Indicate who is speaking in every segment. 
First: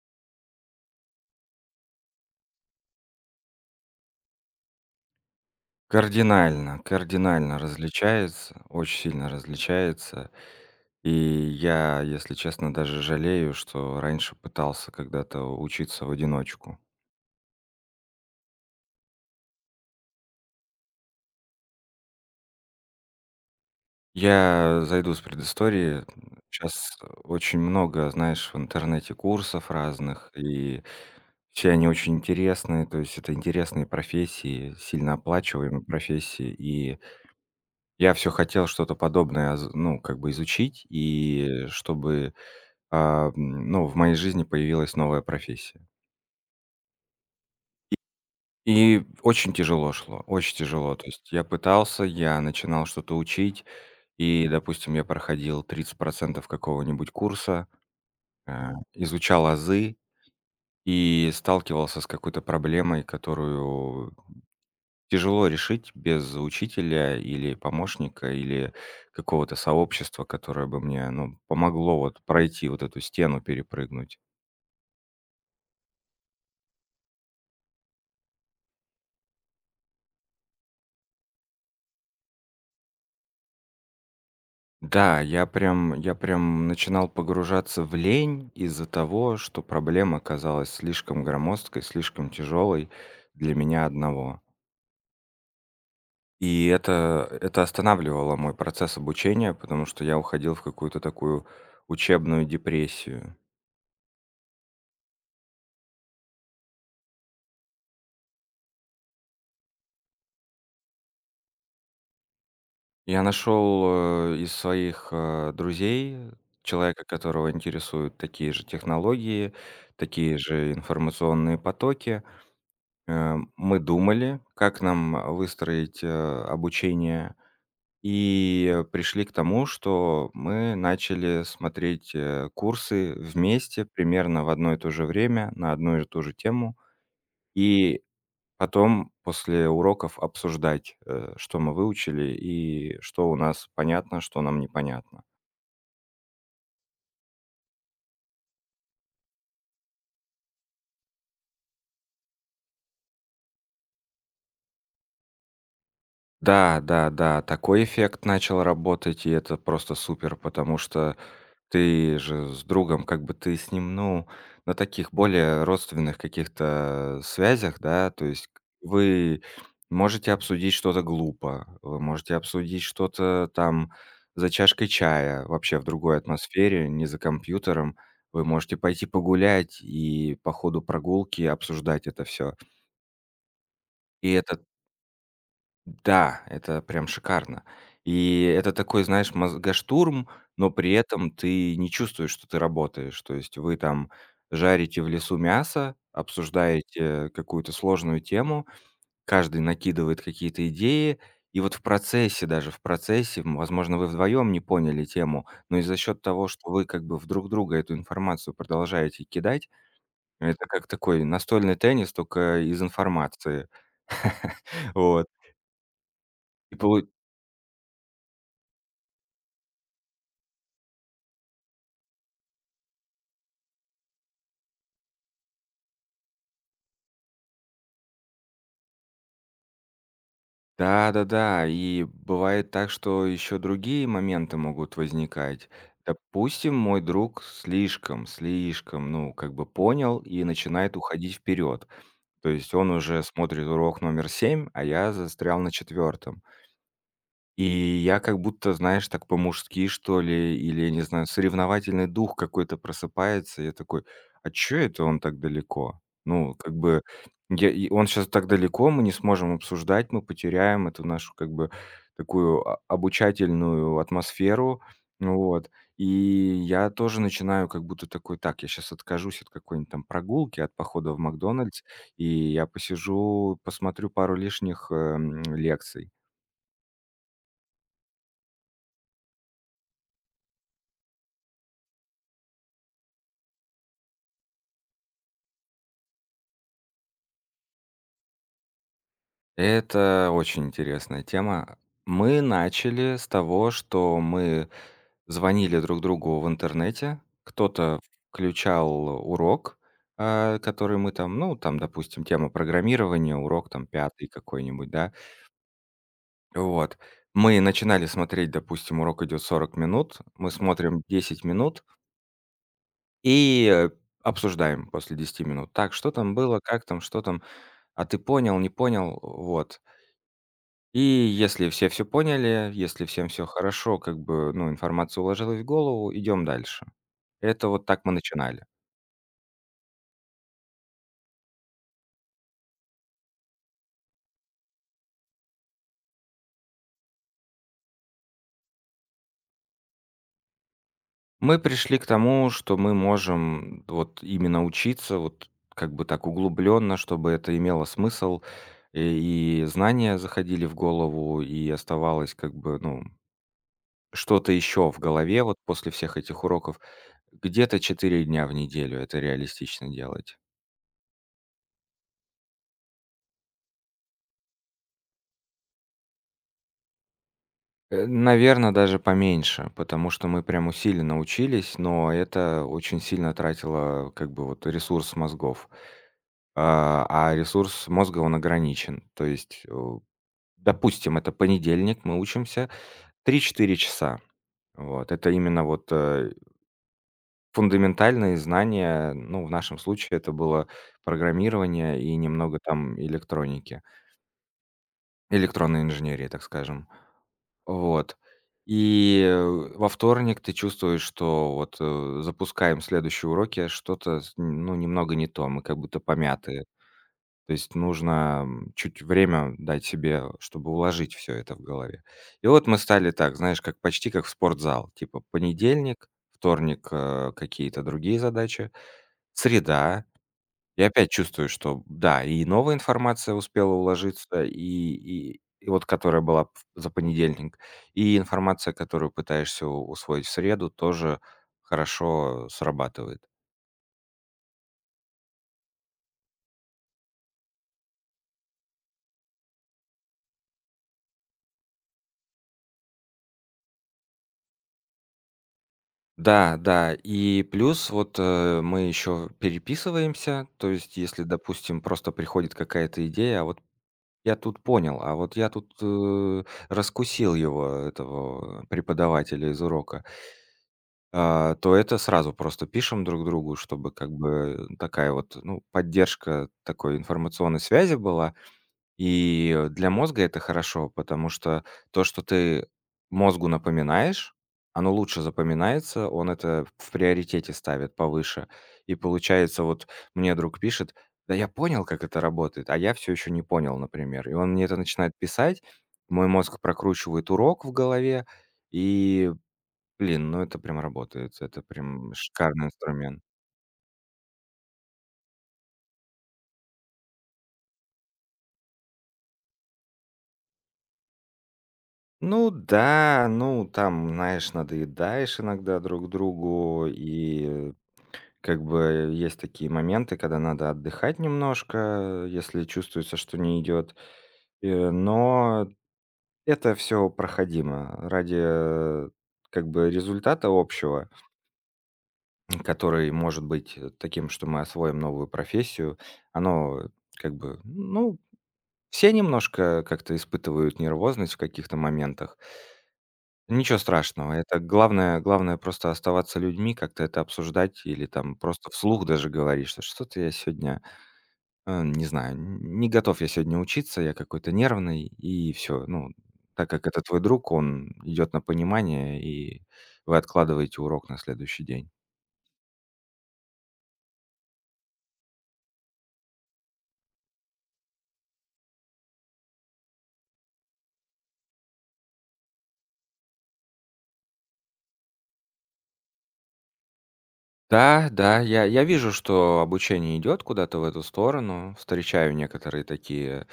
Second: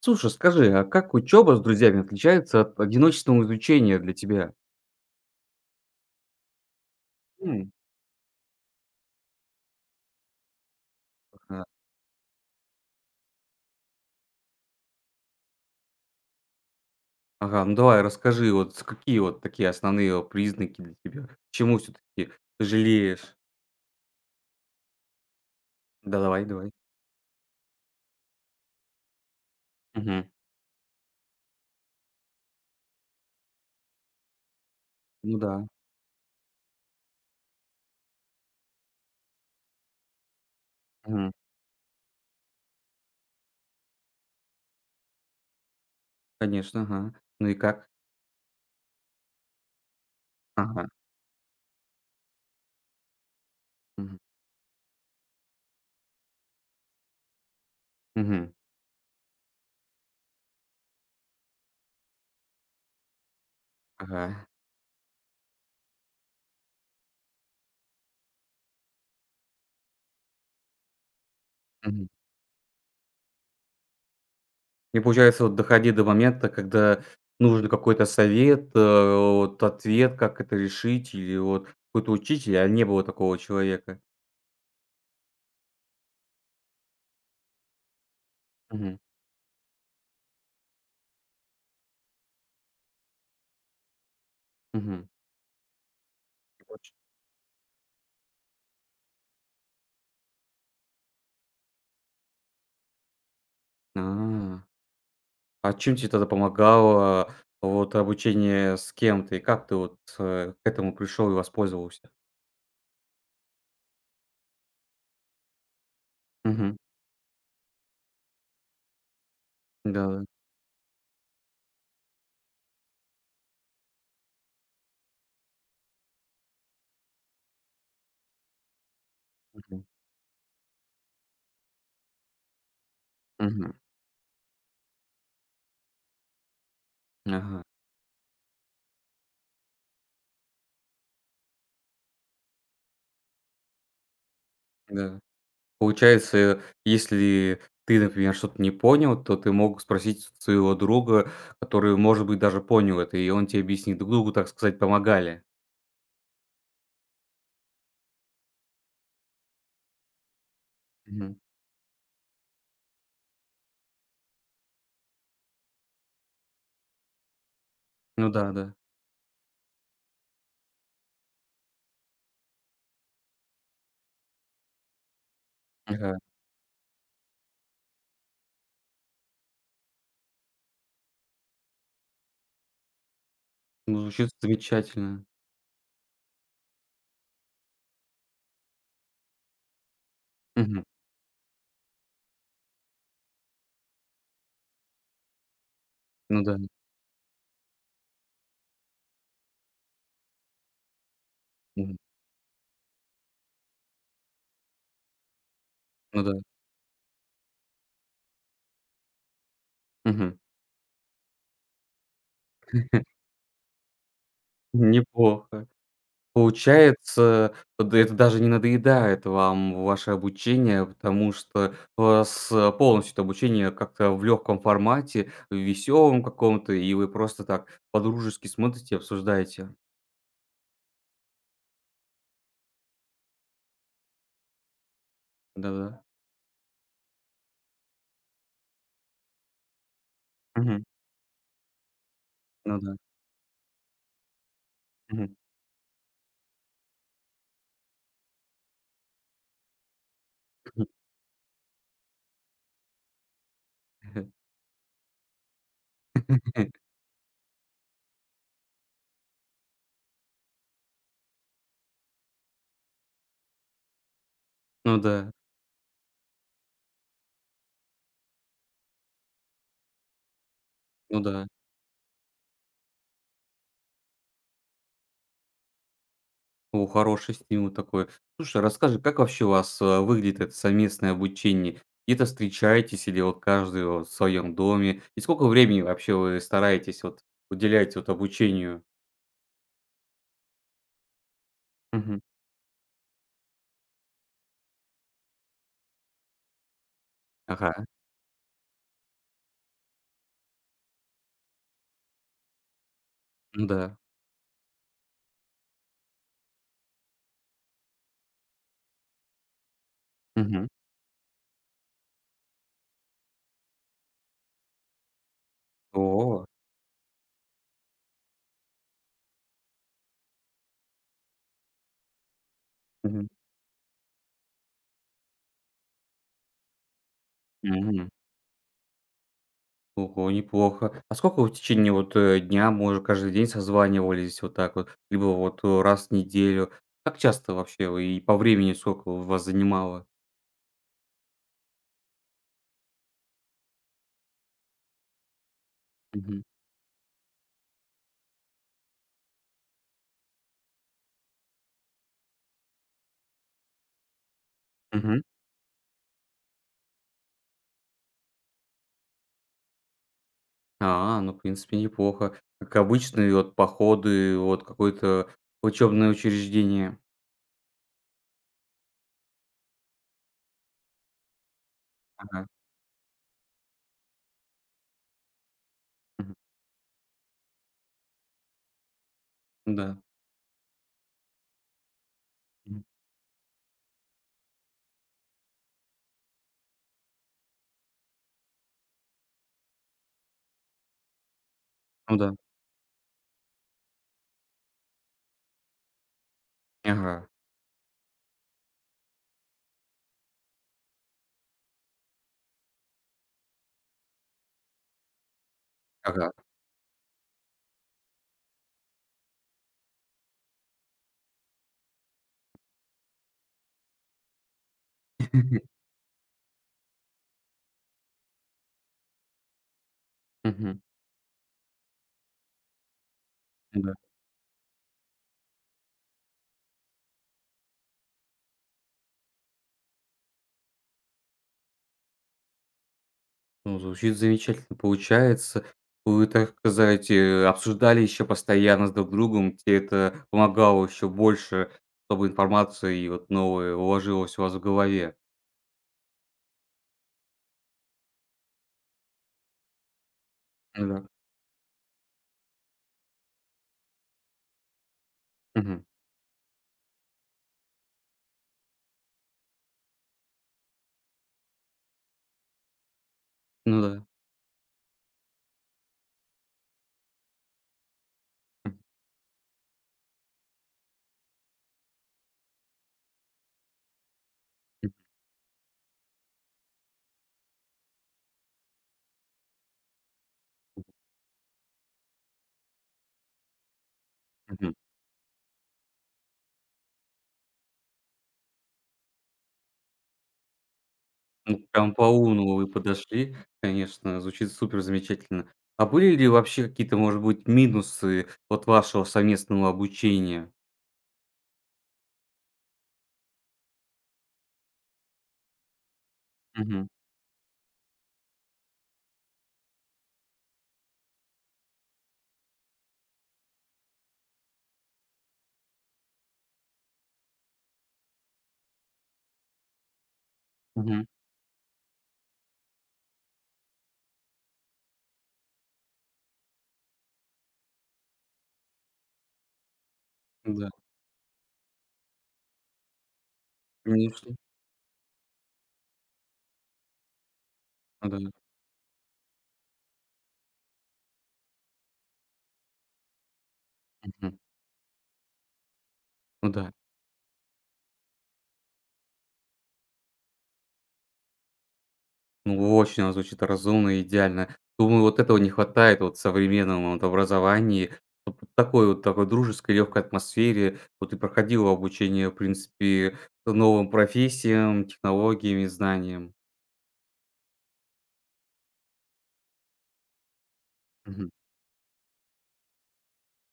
Speaker 1: Слушай, скажи, а как учеба с друзьями отличается от одиночного изучения для тебя?
Speaker 2: Кардинально, кардинально
Speaker 1: М.
Speaker 2: различается, очень сильно различается. И
Speaker 1: Ага,
Speaker 2: я, если честно, даже жалею, что раньше пытался когда-то учиться в одиночку.
Speaker 1: ага, ну давай расскажи, вот с какие вот такие основные вот признаки для тебя? Чему все-таки жалеешь?
Speaker 2: Я зайду с предыстории.
Speaker 1: Да, давай, давай.
Speaker 2: Сейчас очень много, знаешь, в интернете курсов
Speaker 1: Мгм.
Speaker 2: разных, и все они очень интересные, то есть это интересные профессии, сильно
Speaker 1: Ну да.
Speaker 2: оплачиваемые профессии. И я все хотел что-то подобное, оз ну, как бы изучить,
Speaker 1: Мгм.
Speaker 2: и чтобы в моей жизни появилась новая профессия.
Speaker 1: Конечно, ага. Ну и как?
Speaker 2: И очень тяжело шло, очень
Speaker 1: Ага.
Speaker 2: тяжело. То есть я пытался, я начинал что-то учить,
Speaker 1: Мгм.
Speaker 2: и, допустим, я проходил 30% какого-нибудь курса,
Speaker 1: Мгм.
Speaker 2: изучал азы и сталкивался с какой-то проблемой, которую
Speaker 1: Ага.
Speaker 2: тяжело решить без учителя или помощника, или какого-то сообщества, которое бы мне, ну, помогло
Speaker 1: Мгм.
Speaker 2: вот пройти вот эту стену, перепрыгнуть.
Speaker 1: И получается, вот доходи до момента, когда нужен какой-то совет, вот ответ, как это решить, или вот какой-то учитель, а не было такого человека.
Speaker 2: Да, я прям начинал погружаться в лень из-за
Speaker 1: Мгм.
Speaker 2: того, что проблема казалась слишком громоздкой, слишком тяжелой для меня одного.
Speaker 1: Мгм.
Speaker 2: И
Speaker 1: Очень.
Speaker 2: это останавливало мой процесс обучения, потому что я уходил в какую-то такую учебную депрессию.
Speaker 1: А. А чем тебе тогда помогало вот обучение с кем-то? И как ты вот, к этому пришел и воспользовался?
Speaker 2: Я нашел, из своих, друзей
Speaker 1: Мгм.
Speaker 2: человека, которого интересуют такие же технологии,
Speaker 1: Да.
Speaker 2: такие же информационные потоки. Мы думали, как нам, выстроить, обучение, и пришли к тому,
Speaker 1: Мгм.
Speaker 2: что мы начали смотреть, курсы
Speaker 1: Мгм.
Speaker 2: вместе примерно в одно и то же время на одну и ту же тему,
Speaker 1: Ага.
Speaker 2: и потом после уроков обсуждать, что мы выучили и что у нас понятно, что нам
Speaker 1: Да.
Speaker 2: непонятно.
Speaker 1: Получается, если ты, например, что-то не понял, то ты мог спросить своего друга, который, может быть, даже понял это, и он тебе объяснит. Друг другу, так сказать, помогали.
Speaker 2: Да, да, да, такой эффект начал работать, и это просто супер, потому что
Speaker 1: Мгм.
Speaker 2: ты же с другом, как бы ты с ним, ну, на таких более родственных каких-то связях, да, то
Speaker 1: Ну
Speaker 2: есть
Speaker 1: да,
Speaker 2: к
Speaker 1: да.
Speaker 2: вы можете обсудить что-то глупо, вы можете обсудить что-то там за чашкой чая, вообще в другой
Speaker 1: Ага.
Speaker 2: атмосфере, не за компьютером. Вы можете пойти погулять и по ходу прогулки обсуждать это все.
Speaker 1: Ну, звучит
Speaker 2: И это,
Speaker 1: замечательно.
Speaker 2: да, это прям шикарно. И это такой, знаешь, мозгоштурм, но
Speaker 1: Мгм.
Speaker 2: при этом ты не чувствуешь, что ты работаешь. То есть вы там жарите в лесу мясо,
Speaker 1: Ну да.
Speaker 2: обсуждаете какую-то сложную тему, каждый накидывает какие-то идеи, и вот в
Speaker 1: Мгм.
Speaker 2: процессе, даже в процессе, возможно, вы вдвоем не поняли тему, но и за счет
Speaker 1: Ну да.
Speaker 2: того, что вы как бы в друг друга эту информацию продолжаете кидать,
Speaker 1: Мгм.
Speaker 2: это как такой настольный теннис, только из информации. Вот.
Speaker 1: Неплохо.
Speaker 2: И полу
Speaker 1: Получается, да это даже не надоедает вам ваше обучение, потому что у вас, полностью это обучение как-то в легком формате, в веселом каком-то, и вы просто так по-дружески смотрите, обсуждаете.
Speaker 2: Да-да-да, и бывает так, что еще другие моменты могут возникать.
Speaker 1: Да-да.
Speaker 2: Допустим, мой друг слишком, слишком, ну, как бы понял и
Speaker 1: Мгм.
Speaker 2: начинает уходить вперед. То есть
Speaker 1: Ну
Speaker 2: он
Speaker 1: да.
Speaker 2: уже смотрит урок номер 7, а я
Speaker 1: Мгм.
Speaker 2: застрял на четвертом. И я как будто, знаешь, так по-мужски, что ли, или, я не знаю, соревновательный дух какой-то просыпается. Я такой: "А чё это он так далеко?" Ну, как бы, я и он сейчас так далеко, мы не сможем обсуждать, мы потеряем эту нашу, как бы, такую обучательную атмосферу.
Speaker 1: Ну да,
Speaker 2: Ну вот. И я тоже начинаю как будто такой: "Так, я сейчас откажусь от какой-нибудь там прогулки, от похода в
Speaker 1: ну да.
Speaker 2: "Макдональдс", и я посижу, посмотрю пару лишних, лекций".
Speaker 1: О, хороший стимул такой. Слушай, а расскажи, как вообще у вас, выглядит это совместное обучение? Где-то встречаетесь или вот каждый вот в своем доме? И сколько времени вообще вы стараетесь вот уделять вот обучению?
Speaker 2: Это очень интересная тема.
Speaker 1: Мгм.
Speaker 2: Мы начали с того, что мы звонили друг другу в интернете.
Speaker 1: Ага,
Speaker 2: Кто-то включал урок, который мы там, ну, там, допустим, тема программирования,
Speaker 1: ну
Speaker 2: урок там
Speaker 1: да.
Speaker 2: пятый какой-нибудь, да. Вот. Мы начинали смотреть, допустим, урок идет 40 минут, мы
Speaker 1: Мгм.
Speaker 2: смотрим 10 минут и обсуждаем после 10 минут. Так, что там
Speaker 1: О,
Speaker 2: было, как там, что там, а ты понял, не понял, вот. И если все все поняли, если
Speaker 1: мгм,
Speaker 2: всем все хорошо, как бы, ну, информация уложилась в голову, идем дальше. Это вот так
Speaker 1: мгм.
Speaker 2: мы начинали.
Speaker 1: Ого, неплохо. А сколько вы в течение вот, дня, может, каждый день созванивались вот так вот, либо вот, раз в неделю? Как часто вообще вы и по времени сколько у вас занимало?
Speaker 2: Мы пришли к тому, что мы можем вот именно учиться вот как бы так
Speaker 1: Мгм.
Speaker 2: углубленно, чтобы это имело смысл, и знания заходили в голову, и оставалось как бы, ну, что-то еще в
Speaker 1: Мгм.
Speaker 2: голове вот после всех этих уроков. Где-то 4 дня в неделю это реалистично делать.
Speaker 1: А, ну, в принципе, неплохо. Как обычные вот походы, вот какое-то учебное учреждение.
Speaker 2: Наверное, даже поменьше, потому что мы прям усиленно учились, но
Speaker 1: Ага.
Speaker 2: это очень сильно тратило, как бы, вот ресурс мозгов.
Speaker 1: Мгм.
Speaker 2: А ресурс мозга, он ограничен. То есть,
Speaker 1: Да.
Speaker 2: допустим, это понедельник, мы учимся
Speaker 1: Мгм.
Speaker 2: 3-4 часа. Вот. Это именно вот, фундаментальные знания. Ну, в нашем случае это было программирование и
Speaker 1: Ну да.
Speaker 2: немного там электроники, электронной инженерии, так скажем.
Speaker 1: Ага.
Speaker 2: Вот. И, во вторник ты чувствуешь, что вот, запускаем следующие уроки, а что-то с ну, немного не то, мы как будто
Speaker 1: Ага.
Speaker 2: помятые. То есть нужно, чуть время дать себе, чтобы уложить все это в голове. И вот мы стали так, знаешь, как почти как в спортзал. Типа понедельник, вторник, какие-то другие задачи, среда
Speaker 1: Мгм.
Speaker 2: я опять чувствую, что да, и новая информация успела
Speaker 1: Да.
Speaker 2: уложиться, и вот которая была в за понедельник, и информация, которую пытаешься у усвоить в среду, тоже хорошо срабатывает.
Speaker 1: Ну, звучит замечательно. Получается, вы, так сказать, обсуждали еще постоянно с друг другом, тебе это помогало еще больше, чтобы информация и вот новая уложилась у вас в голове.
Speaker 2: Да, да, и плюс вот, мы еще переписываемся. То
Speaker 1: Ну
Speaker 2: есть,
Speaker 1: да.
Speaker 2: если, допустим, просто приходит какая-то идея: "А вот я тут понял, а вот я тут,
Speaker 1: Мгм.
Speaker 2: раскусил его, этого преподавателя из урока". То это сразу просто пишем друг другу,
Speaker 1: Ну
Speaker 2: чтобы
Speaker 1: да.
Speaker 2: как бы такая вот, ну, поддержка такой информационной связи была.
Speaker 1: М.
Speaker 2: И для мозга это хорошо, потому что то, что ты мозгу напоминаешь, оно лучше запоминается, он это в приоритете ставит повыше. И получается, вот мне друг пишет, да я понял, как это работает, а я все еще не понял, например. И он мне
Speaker 1: Мгм.
Speaker 2: это начинает писать, мой мозг прокручивает урок в голове, и блин, ну это прям работает, это
Speaker 1: Ну, прям по
Speaker 2: прям
Speaker 1: уму
Speaker 2: шикарный
Speaker 1: вы
Speaker 2: инструмент.
Speaker 1: подошли, конечно, звучит супер замечательно. А были ли вообще какие-то, может быть, минусы от вашего совместного обучения?
Speaker 2: Ну да, ну там, знаешь, надоедаешь иногда друг другу,
Speaker 1: Мгм,
Speaker 2: и как бы есть такие моменты, когда надо отдыхать немножко, если чувствуется, что не идет. Но это все проходимо ради э, как бы результата
Speaker 1: мгм.
Speaker 2: общего, который может быть таким, что мы освоим новую профессию. Оно как бы, ну, все немножко как-то
Speaker 1: Да,
Speaker 2: испытывают нервозность в каких-то моментах. Ничего страшного.
Speaker 1: конечно.
Speaker 2: Это главное просто оставаться людьми, как-то это обсуждать или
Speaker 1: Ну да.
Speaker 2: там просто вслух даже говорить, что что-то я сегодня, не знаю, не готов я сегодня учиться, я
Speaker 1: Мгм.
Speaker 2: какой-то нервный, и все. Ну,
Speaker 1: Ну
Speaker 2: так
Speaker 1: да.
Speaker 2: как это твой друг, он идет на понимание, и вы откладываете урок на следующий день.
Speaker 1: Ну, очень оно звучит разумно и идеально. Думаю, вот этого не хватает вот в современном вот образовании. Вот такой дружеской, легкой атмосфере. Вот и проходило обучение, в принципе, новым профессиям, технологиям и знаниям.
Speaker 2: Да, да, я вижу, что обучение идет куда-то в эту
Speaker 1: Мгм.
Speaker 2: сторону. Встречаю некоторые такие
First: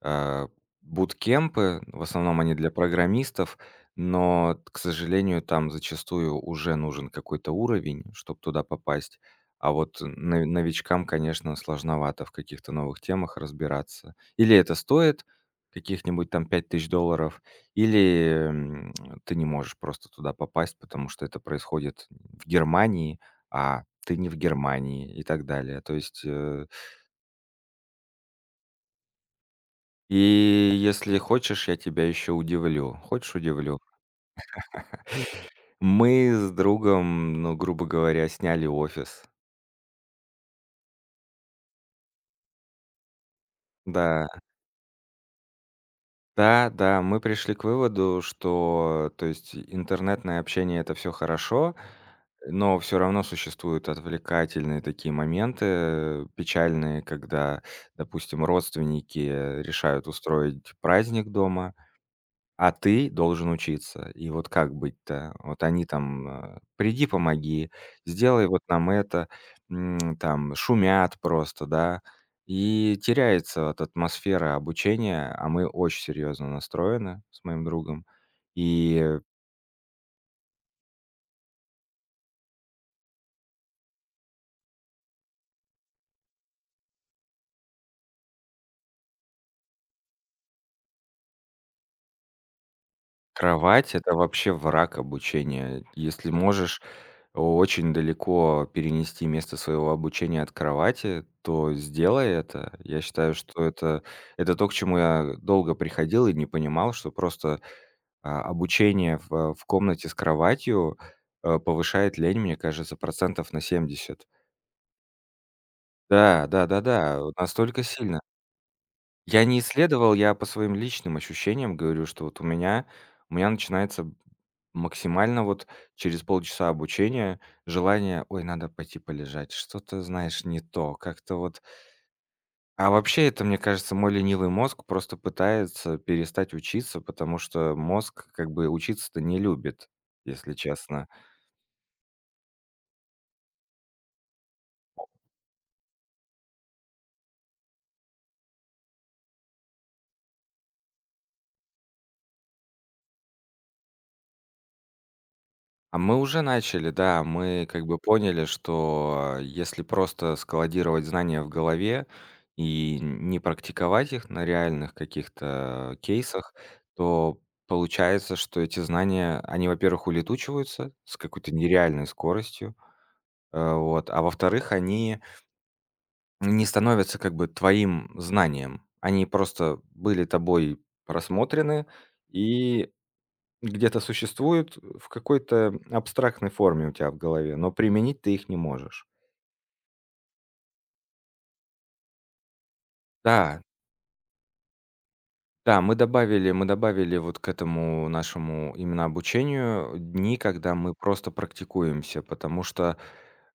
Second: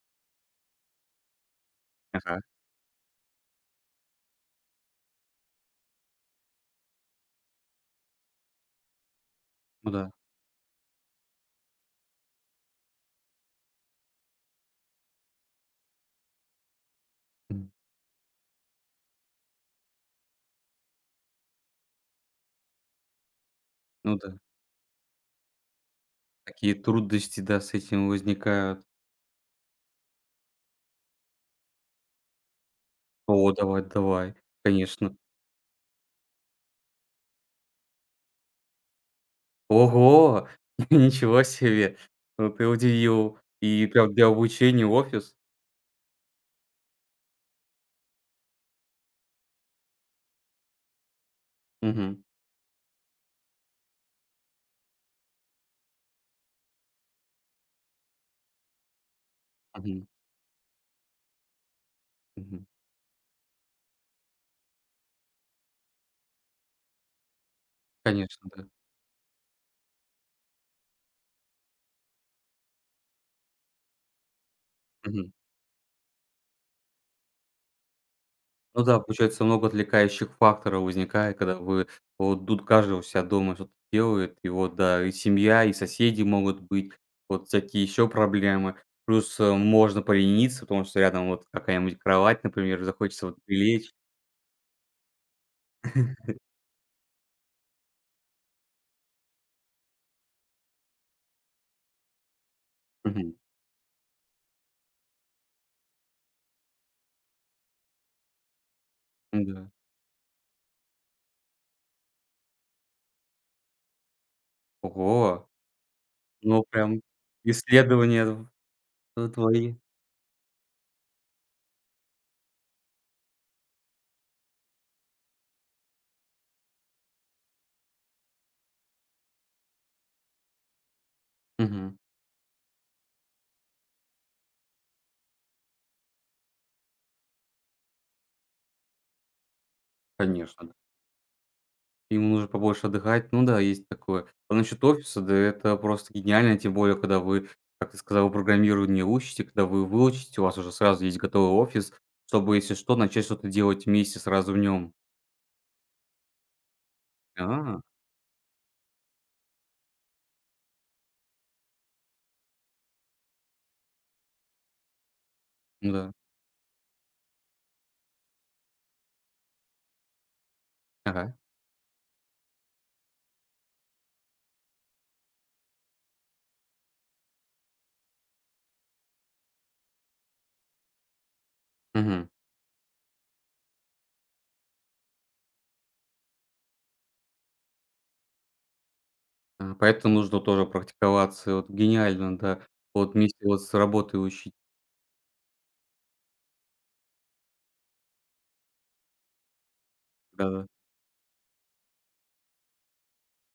Speaker 2: а, буткемпы, в основном
Speaker 1: Ага.
Speaker 2: они для программистов, но, к сожалению, там зачастую уже нужен какой-то уровень, чтобы туда попасть. А
Speaker 1: Ну
Speaker 2: вот
Speaker 1: да.
Speaker 2: новичкам, конечно, сложновато в каких-то новых темах разбираться. Или это стоит каких-нибудь там 5000 долларов,
Speaker 1: М.
Speaker 2: или ты не можешь просто туда попасть, потому что это происходит в Германии, а ты
Speaker 1: Ну
Speaker 2: не в
Speaker 1: да.
Speaker 2: Германии и так далее. То есть.
Speaker 1: Какие трудности, да, с этим возникают.
Speaker 2: И если хочешь, я тебя еще удивлю. Хочешь,
Speaker 1: О,
Speaker 2: удивлю?
Speaker 1: давай, давай, конечно.
Speaker 2: Мы с другом, ну, грубо говоря, сняли офис.
Speaker 1: Ого! Ничего себе! Ну, ты удивил. И прям для
Speaker 2: Да,
Speaker 1: обучения офис?
Speaker 2: да, да, мы пришли к выводу, что, то есть, интернетное общение — это все хорошо,
Speaker 1: Мгм,
Speaker 2: но все равно существуют отвлекательные такие моменты печальные, когда, допустим, родственники решают
Speaker 1: мгм,
Speaker 2: устроить праздник дома,
Speaker 1: мгм.
Speaker 2: а ты должен учиться. И вот как быть-то? Вот они там, "Приди, помоги, сделай
Speaker 1: Конечно,
Speaker 2: вот
Speaker 1: да.
Speaker 2: нам это", там шумят просто, да. И теряется вот атмосфера
Speaker 1: Мгм.
Speaker 2: обучения, а мы очень серьезно настроены с моим другом.
Speaker 1: Ну да,
Speaker 2: И
Speaker 1: получается, много отвлекающих факторов возникает, когда вы вот тут каждый у себя дома что-то делает. И вот, да, и семья, и соседи могут быть, вот всякие еще проблемы. Плюс, можно полениться, потому что рядом вот какая-нибудь кровать, например, захочется вот прилечь.
Speaker 2: Кровать — это вообще враг обучения. Если можешь очень далеко перенести место своего обучения от кровати, то сделай это. Я считаю, что это то, к чему я долго приходил и не понимал, что просто, обучение в
Speaker 1: да
Speaker 2: комнате с кроватью, повышает лень, мне кажется, процентов на 70.
Speaker 1: Ого!
Speaker 2: Да,
Speaker 1: Ну, прям
Speaker 2: да-да-да, вот настолько сильно.
Speaker 1: исследования в
Speaker 2: Я не
Speaker 1: твои.
Speaker 2: исследовал, я по своим личным ощущениям говорю, что вот у меня начинается максимально вот через полчаса обучения желание: "Ой, надо пойти полежать, что-то, знаешь, не то, как-то вот".
Speaker 1: Мгм.
Speaker 2: А вообще это, мне кажется, мой ленивый мозг просто пытается перестать учиться, потому что мозг как бы учиться-то не любит, если
Speaker 1: Конечно.
Speaker 2: честно.
Speaker 1: Ему нужно побольше отдыхать. Ну да, есть такое. А насчет офиса, да это просто гениально, тем более, когда вы, как ты сказала, программирование учите, когда вы выучите, у вас уже сразу есть готовый офис, чтобы, если что, начать что-то делать вместе сразу в нем.
Speaker 2: А мы уже начали, да. Мы
Speaker 1: А,
Speaker 2: как бы поняли, что если просто складировать знания в голове и не практиковать их на реальных
Speaker 1: ну
Speaker 2: каких-то
Speaker 1: да.
Speaker 2: кейсах, то получается, что эти знания, они, во-первых, улетучиваются с
Speaker 1: Ага.
Speaker 2: какой-то нереальной скоростью, вот, а во-вторых, они не становятся как бы твоим знанием. Они просто были тобой просмотрены,
Speaker 1: Мгм.
Speaker 2: и где-то существуют в какой-то абстрактной форме у тебя в голове, но применить ты их не можешь.
Speaker 1: А, поэтому нужно тоже практиковаться. Вот гениально, да. Вот вместе
Speaker 2: Да,
Speaker 1: вот с работой учить.
Speaker 2: да, мы добавили вот к этому нашему именно обучению дни,
Speaker 1: Да-да.
Speaker 2: когда мы просто практикуемся, потому что,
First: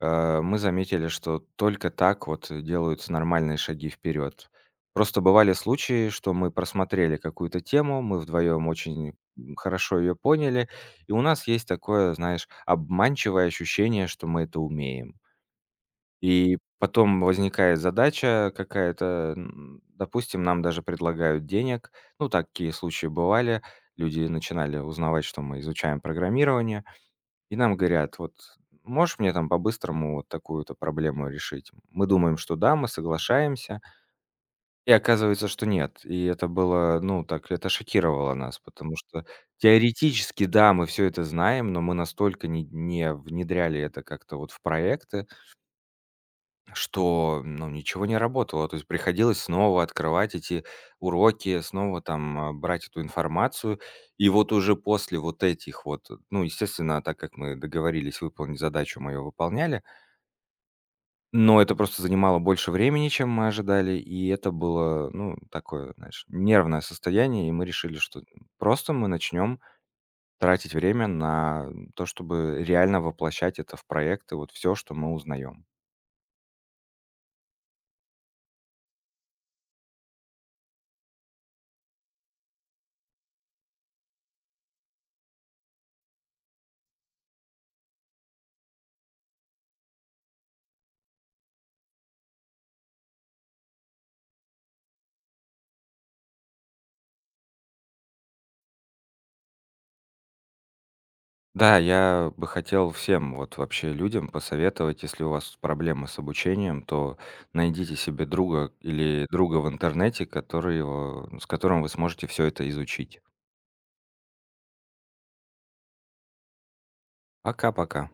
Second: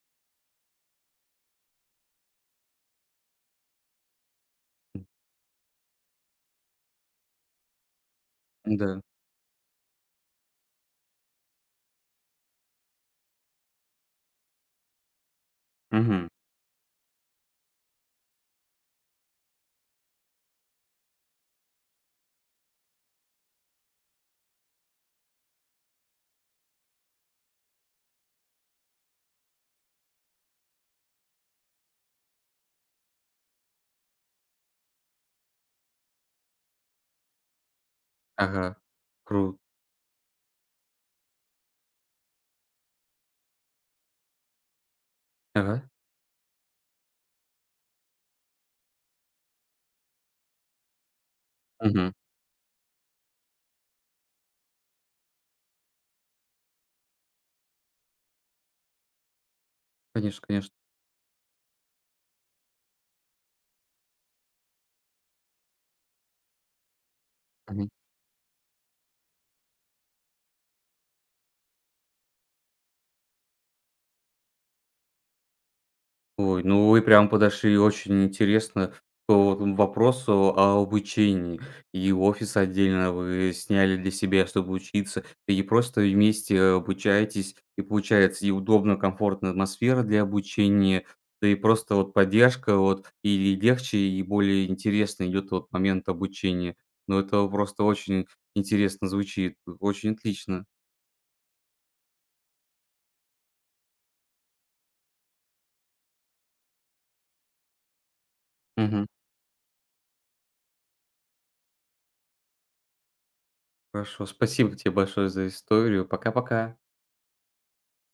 Speaker 2: мы заметили, что только так вот делаются нормальные шаги вперед. Просто бывали случаи, что мы просмотрели какую-то тему, мы вдвоем
Speaker 1: Да.
Speaker 2: очень, хорошо ее поняли, и у нас есть такое, знаешь, обманчивое ощущение, что мы это умеем.
Speaker 1: Мгм.
Speaker 2: И потом возникает задача какая-то, допустим, нам даже предлагают денег. Ну, такие случаи бывали. Люди начинали узнавать, что мы изучаем программирование, и нам говорят, вот можешь мне там по-быстрому вот такую-то проблему решить? Мы думаем, что да, мы соглашаемся, и оказывается, что нет. И это было, ну, так, это шокировало нас,
Speaker 1: Ага.
Speaker 2: потому что
Speaker 1: Круто.
Speaker 2: теоретически, да, мы все это знаем, но мы настолько не внедряли это как-то вот в проекты,
Speaker 1: Ага.
Speaker 2: что, ну, ничего не работало. То есть приходилось снова открывать эти уроки, снова
Speaker 1: Мгм.
Speaker 2: там, брать эту информацию. И вот уже после вот этих вот, ну, естественно, так как мы договорились выполнить задачу, мы ее выполняли,
Speaker 1: Конечно, конечно.
Speaker 2: но это просто занимало больше времени, чем мы ожидали, и это было, ну, такое, знаешь, нервное состояние, и мы
Speaker 1: Мгм.
Speaker 2: решили, что просто мы начнем тратить время на то, чтобы реально воплощать это в проекты, вот все, что мы узнаем.
Speaker 1: Ой, ну вы прям подошли очень интересно к вот вопросу о обучении. И офис отдельно вы сняли для себя, чтобы учиться, и просто вместе обучаетесь. И получается и удобно, комфортная атмосфера для обучения, да и просто вот поддержка вот, и легче, и более интересно идет вот момент обучения. Ну, это просто очень интересно звучит, очень отлично.
Speaker 2: Да, я бы хотел всем вот вообще людям посоветовать, если у вас проблемы с обучением, то найдите себе друга
Speaker 1: Мгм.
Speaker 2: или друга в интернете, который, его, с которым вы сможете все это изучить.
Speaker 1: Хорошо, спасибо тебе большое за историю. Пока-пока.
Speaker 2: Пока-пока.